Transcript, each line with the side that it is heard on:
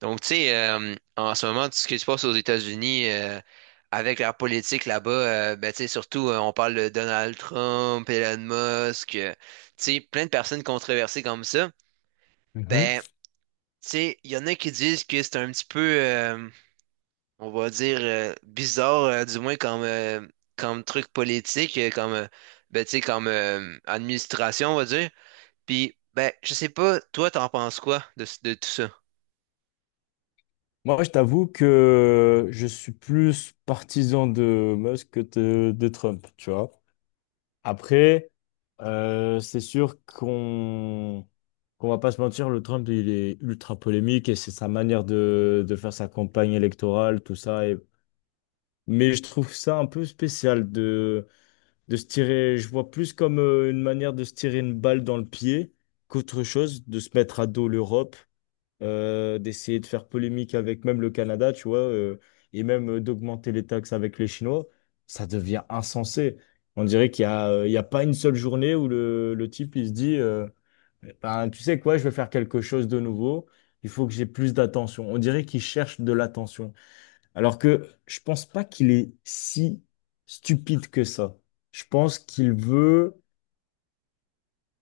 right: Donc, tu sais, en ce moment, ce qui se passe aux États-Unis, avec leur politique là-bas, ben, tu sais, surtout, on parle de Donald Trump, Elon Musk, tu sais, plein de personnes controversées comme ça.
left: Mhm.
right: Ben, tu sais, il y en a qui disent que c'est un petit peu, on va dire, bizarre, du moins comme, comme truc politique, comme, ben, tu sais, comme administration, on va dire. Puis, ben, je sais pas, toi, t'en penses quoi de tout ça?
left: Moi, je t'avoue que je suis plus partisan de Musk que de Trump, tu vois. Après, c'est sûr qu'on va pas se mentir, le Trump, il est ultra polémique et c'est sa manière de faire sa campagne électorale, tout ça. Mais je trouve ça un peu spécial de se tirer, je vois plus comme une manière de se tirer une balle dans le pied qu'autre chose, de se mettre à dos l'Europe, d'essayer de faire polémique avec même le Canada, tu vois, et même d'augmenter les taxes avec les Chinois, ça devient insensé. On dirait qu'il y a, il y a pas une seule journée où le type, il se dit, ben, tu sais quoi, je vais faire quelque chose de nouveau, il faut que j'ai plus d'attention. On dirait qu'il cherche de l'attention. Alors que je pense pas qu'il est si stupide que ça. Je pense qu'il veut,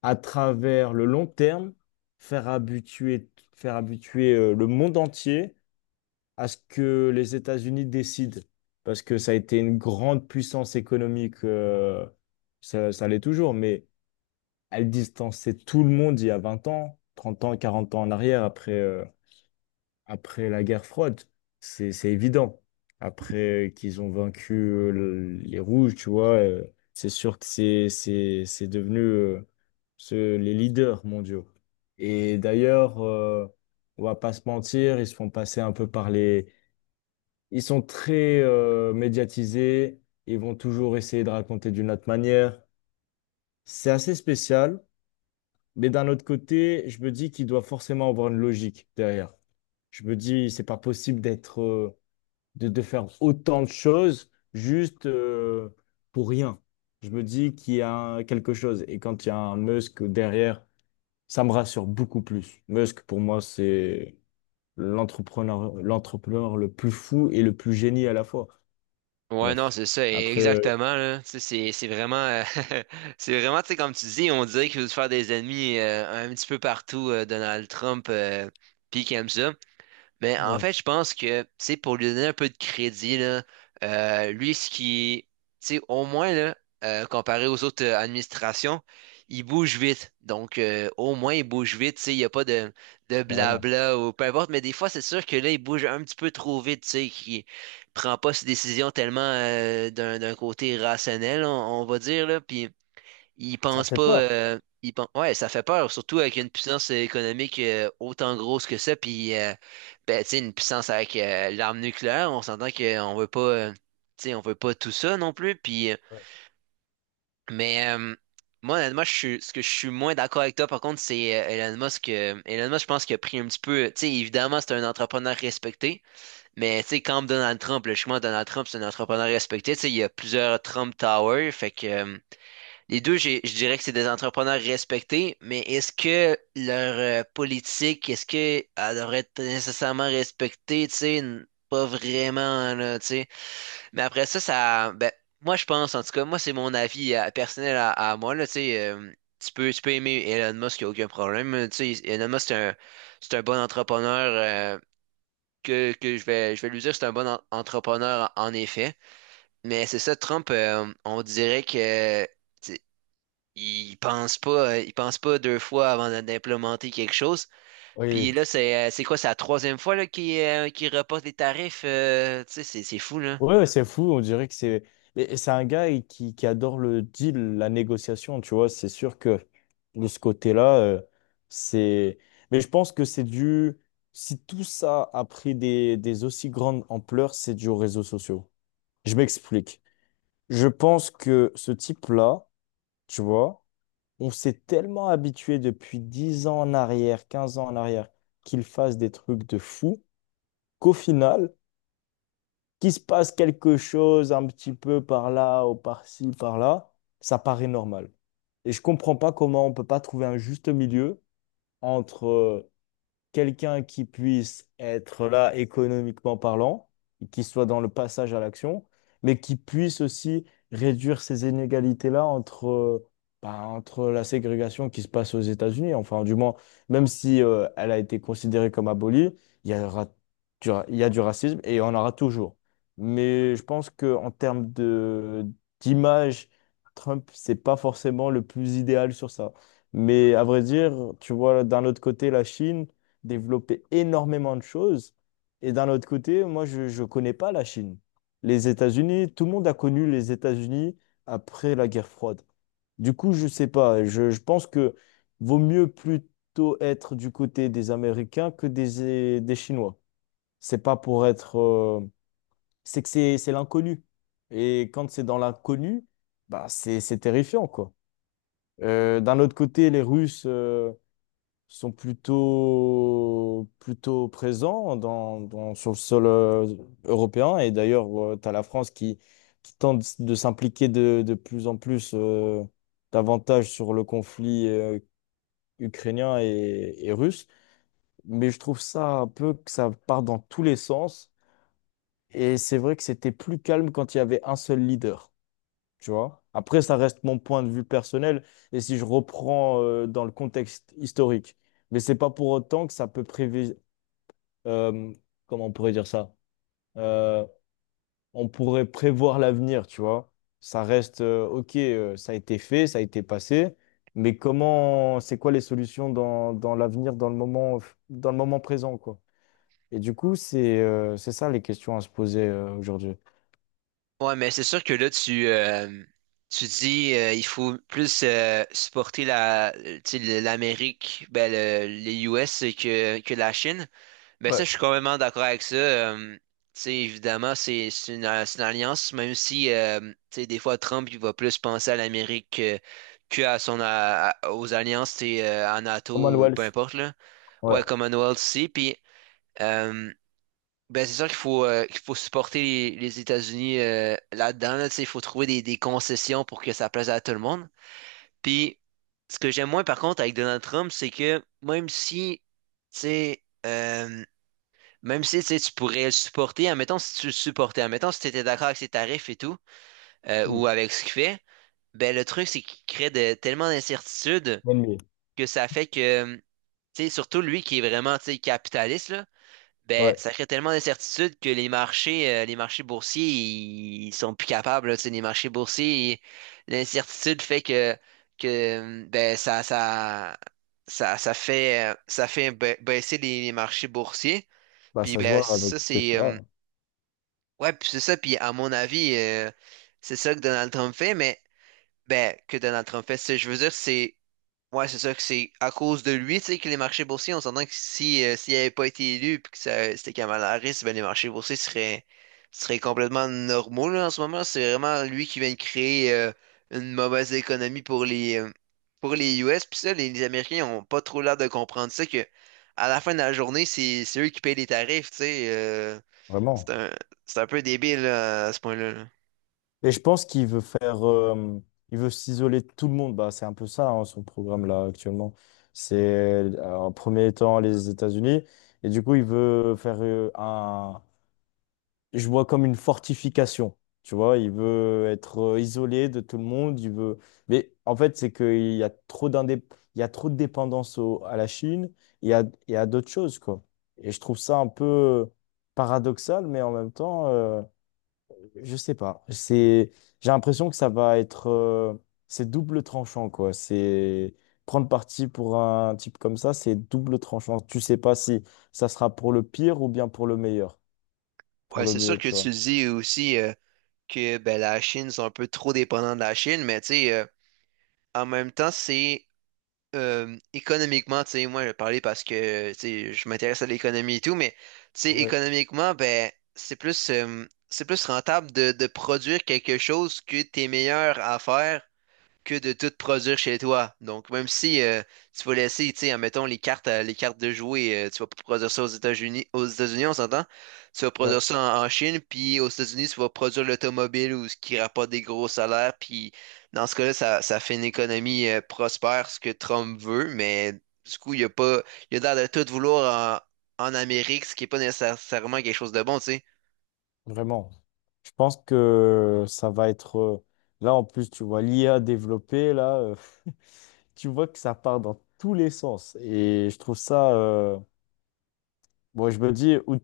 left: à travers le long terme, faire habituer, faire habituer le monde entier à ce que les États-Unis décident, parce que ça a été une grande puissance économique, ça l'est toujours, mais elle distançait tout le monde il y a 20 ans, 30 ans, 40 ans en arrière, après, après la guerre froide. C'est évident. Après qu'ils ont vaincu les Rouges, tu vois, c'est sûr que c'est devenu les leaders mondiaux. Et d'ailleurs, on va pas se mentir, ils se font passer un peu par les ils sont très médiatisés, ils vont toujours essayer de raconter d'une autre manière. C'est assez spécial, mais d'un autre côté, je me dis qu'il doit forcément avoir une logique derrière. Je me dis, c'est pas possible d'être, de faire autant de choses juste pour rien. Je me dis qu'il y a quelque chose. Et quand il y a un Musk derrière, ça me rassure beaucoup plus. Musk, pour moi, c'est l'entrepreneur, l'entrepreneur le plus fou et le plus génie à la fois.
right: Ouais, non,
left: Bref.
right: c'est ça,
left: Après,
right: exactement, là. Tu sais, c'est vraiment, c'est vraiment, tu sais, comme tu dis, on dirait qu'il veut se faire des ennemis un petit peu partout, Donald Trump, puis qu'il aime ça, mais en
left: ouais,
right: fait, je pense que, tu sais, pour lui donner un peu de crédit, là, lui, ce qui, tu sais, au moins, là, comparé aux autres administrations, il bouge vite. Donc, au moins, il bouge vite, tu sais, il n'y a pas de
left: carrément.
right: blabla ou peu importe. Mais des fois, c'est sûr que là, il bouge un petit peu trop vite, tu sais, qu'il prend pas ses décisions tellement d'un côté rationnel, on va dire, là. Puis, ils
left: Ça
right: pensent
left: fait
right: pas.
left: peur.
right: Ouais, ça fait peur, surtout avec une puissance économique autant grosse que ça. Puis, ben, tu sais, une puissance avec l'arme nucléaire, on s'entend qu'on veut pas. Tu sais, on veut pas tout ça non plus. Puis, mais euh, moi, honnêtement, ce que je suis moins d'accord avec toi, par contre, c'est Elon Musk. Elon Musk, je pense qu'il a pris un petit peu. Tu sais, évidemment, c'est un entrepreneur respecté. Mais, tu sais, comme Donald Trump, logiquement, Donald Trump, c'est un entrepreneur respecté. Tu sais, il y a plusieurs Trump Tower. Fait que. Les deux, je dirais que c'est des entrepreneurs respectés, mais est-ce que leur politique, est-ce que elle devrait être nécessairement respectée, tu sais, pas vraiment, là, tu sais. Mais après ça, ça, ben, moi, je pense, en tout cas, moi, c'est mon avis personnel à moi, là, tu sais, tu peux aimer Elon Musk, il n'y a aucun problème, tu sais, Elon Musk, c'est un bon entrepreneur, que je vais lui dire, c'est un bon entrepreneur, en en effet. Mais c'est ça, Trump, on dirait que... Ils pensent pas, ils pensent pas deux fois avant d'implémenter quelque chose. Puis
left: Oui.
right: là, c'est c'est la troisième fois là, qu'ils reportent les tarifs. Tu sais, c'est fou, là.
left: Ouais, ouais, c'est fou. On dirait que c'est. Et c'est un gars qui adore le deal, la négociation, tu vois. C'est sûr que de ce côté-là, c'est. Mais je pense que c'est dû. Si tout ça a pris des aussi grandes ampleurs, c'est dû aux réseaux sociaux. Je m'explique. Je pense que ce type-là, tu vois, on s'est tellement habitué depuis 10 ans en arrière, 15 ans en arrière, qu'il fasse des trucs de fou qu'au final, qu'il se passe quelque chose un petit peu par là ou par-ci, par-là, ça paraît normal. Et je comprends pas comment on peut pas trouver un juste milieu entre quelqu'un qui puisse être là économiquement parlant, qui soit dans le passage à l'action, mais qui puisse aussi réduire ces inégalités-là entre, bah, entre la ségrégation qui se passe aux États-Unis. Enfin, du moins, même si elle a été considérée comme abolie, il y aura il y a du racisme et il y en aura toujours. Mais je pense qu'en termes d'image, Trump, c'est pas forcément le plus idéal sur ça. Mais à vrai dire, tu vois, d'un autre côté, la Chine, développer énormément de choses. Et d'un autre côté, moi, je ne connais pas la Chine. Les États-Unis, tout le monde a connu les États-Unis après la guerre froide. Du coup, je ne sais pas. Je pense que vaut mieux plutôt être du côté des Américains que des Chinois. C'est pas pour être. C'est que c'est l'inconnu. Et quand c'est dans l'inconnu, bah c'est terrifiant, quoi. D'un autre côté, les Russes. Sont plutôt présents sur le sol européen. Et d'ailleurs, tu as la France qui tente de s'impliquer de plus en plus davantage sur le conflit ukrainien et russe. Mais je trouve ça un peu que ça part dans tous les sens. Et c'est vrai que c'était plus calme quand il y avait un seul leader. Tu vois? Après, ça reste mon point de vue personnel. Et si je reprends dans le contexte historique. Mais c'est pas pour autant que ça peut euh, comment on pourrait dire ça? Euh, on pourrait prévoir l'avenir, tu vois. Ça reste, ok, ça a été fait, ça a été passé, mais comment, c'est quoi les solutions dans, dans l'avenir, dans le moment présent, quoi. Et du coup, c'est ça les questions à se poser aujourd'hui.
right: Ouais, mais c'est sûr que là, tu dis il faut plus supporter la, tu sais, l'Amérique, ben, les US que la Chine. Ben ça,
left: Ouais.
right: je suis complètement d'accord avec ça. Tu sais, évidemment, c'est une alliance, même si tu sais, des fois Trump il va plus penser à l'Amérique que à son aux alliances, tu sais, à NATO ou peu
left: Commonwealth,
right: importe là.
left: ouais.
right: Ouais, Commonwealth aussi. Puis euh, ben c'est sûr qu'il faut supporter les États-Unis là-dedans. Là, tu sais, il faut trouver des concessions pour que ça plaise à tout le monde. Puis ce que j'aime moins par contre avec Donald Trump, c'est que même si tu sais même si tu sais, tu pourrais le supporter, admettons si tu le supportais, admettons si tu étais d'accord avec ses tarifs et tout,
left: Mm.
right: ou avec ce qu'il fait, ben le truc c'est qu'il crée tellement d'incertitudes
left: NBA,
right: que ça fait que, tu sais, surtout lui qui est vraiment, tu sais, capitaliste, là, ben
left: ouais,
right: ça crée tellement d'incertitudes que les marchés boursiers, ils sont plus capables, là, tu sais, les marchés boursiers, l'incertitude fait que, ben ça, ça fait baisser les marchés boursiers.
left: bah
right: Puis
left: ça se
right: ben
left: voit avec
right: ça c'est
left: Tesla,
right: Ouais, puis c'est ça, puis à mon avis, c'est ça que Donald Trump fait, mais ben, que Donald Trump fait, je veux dire, c'est ouais, c'est ça que c'est à cause de lui, tu sais, que les marchés boursiers, on s'entend que si s'il n'avait pas été élu puis que ça, c'était Kamala Harris, ben les marchés boursiers seraient seraient complètement normaux là, en ce moment. C'est vraiment lui qui vient de créer une mauvaise économie pour les US, puis ça, les Américains ont pas trop l'air de comprendre ça que à la fin de la journée, c'est eux qui payent les tarifs, tu sais. C'est
left: vraiment.
right: un, c'est un peu débile là, à ce point-là. Là.
left: Et je pense qu'il veut faire, il veut s'isoler de tout le monde. Bah, c'est un peu ça, hein, son programme là actuellement. C'est en premier temps les États-Unis. Et du coup, il veut faire je vois comme une fortification. Tu vois, il veut être isolé de tout le monde. Il veut, mais en fait, c'est qu'il y a il y a trop de dépendance à la Chine et à d'autres choses, quoi. Et je trouve ça un peu paradoxal, mais en même temps. Je sais pas. J'ai l'impression que ça va être, c'est double tranchant quoi. C'est prendre parti pour un type comme ça, c'est double tranchant. Tu sais pas si ça sera pour le pire ou bien pour le meilleur. Pour
right: Ouais,
left: le
right: c'est sûr
left: mieux,
right: que
left: tu
right: tu
left: vois.
right: dis aussi que ben, la Chine sont un peu trop dépendants de la Chine, mais tu sais, en même temps, c'est économiquement, tu sais, moi je vais parler parce que tu sais, je m'intéresse à l'économie et tout, mais tu sais,
left: Ouais,
right: économiquement, ben, c'est plus rentable de produire quelque chose que t'es meilleur à faire que de tout produire chez toi. Donc, même si tu vas laisser, tu sais, admettons, les cartes de jouer, tu vas pas produire ça aux États-Unis, on s'entend? Tu vas
left: ouais,
right: produire ça en Chine, puis aux États-Unis, tu vas produire l'automobile ou ce qui rapporte des gros salaires, puis dans ce cas-là, ça fait une économie prospère, ce que Trump veut, mais du coup, il y a pas, il a l'air de tout vouloir en Amérique, ce qui est pas nécessairement quelque chose de bon, tu sais.
left: vraiment. Je pense que ça va être, là en plus, tu vois, l'IA développée là, tu vois que ça part dans tous les sens et je trouve ça. Bon, je me dis, où-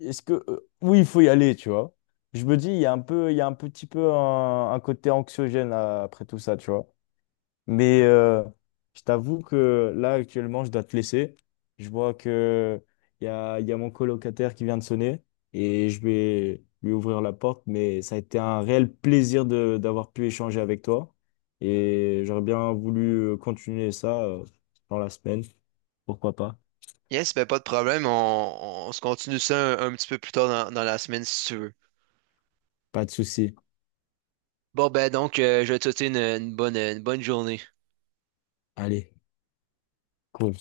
left: est-ce que, euh, oui, il faut y aller, tu vois. Je me dis, il y a un petit peu un côté anxiogène là, après tout ça, tu vois. Mais je t'avoue que là, actuellement, je dois te laisser. Je vois que il y a mon colocataire qui vient de sonner et je vais lui ouvrir la porte. Mais ça a été un réel plaisir d'avoir pu échanger avec toi. Et j'aurais bien voulu continuer ça dans la semaine. Pourquoi pas?
right: Yes, ben pas de problème, on se continue ça un petit peu plus tard dans dans la semaine si tu veux.
left: Pas de souci.
right: Bon, ben donc, je vais te souhaiter une bonne journée.
left: Allez, cool.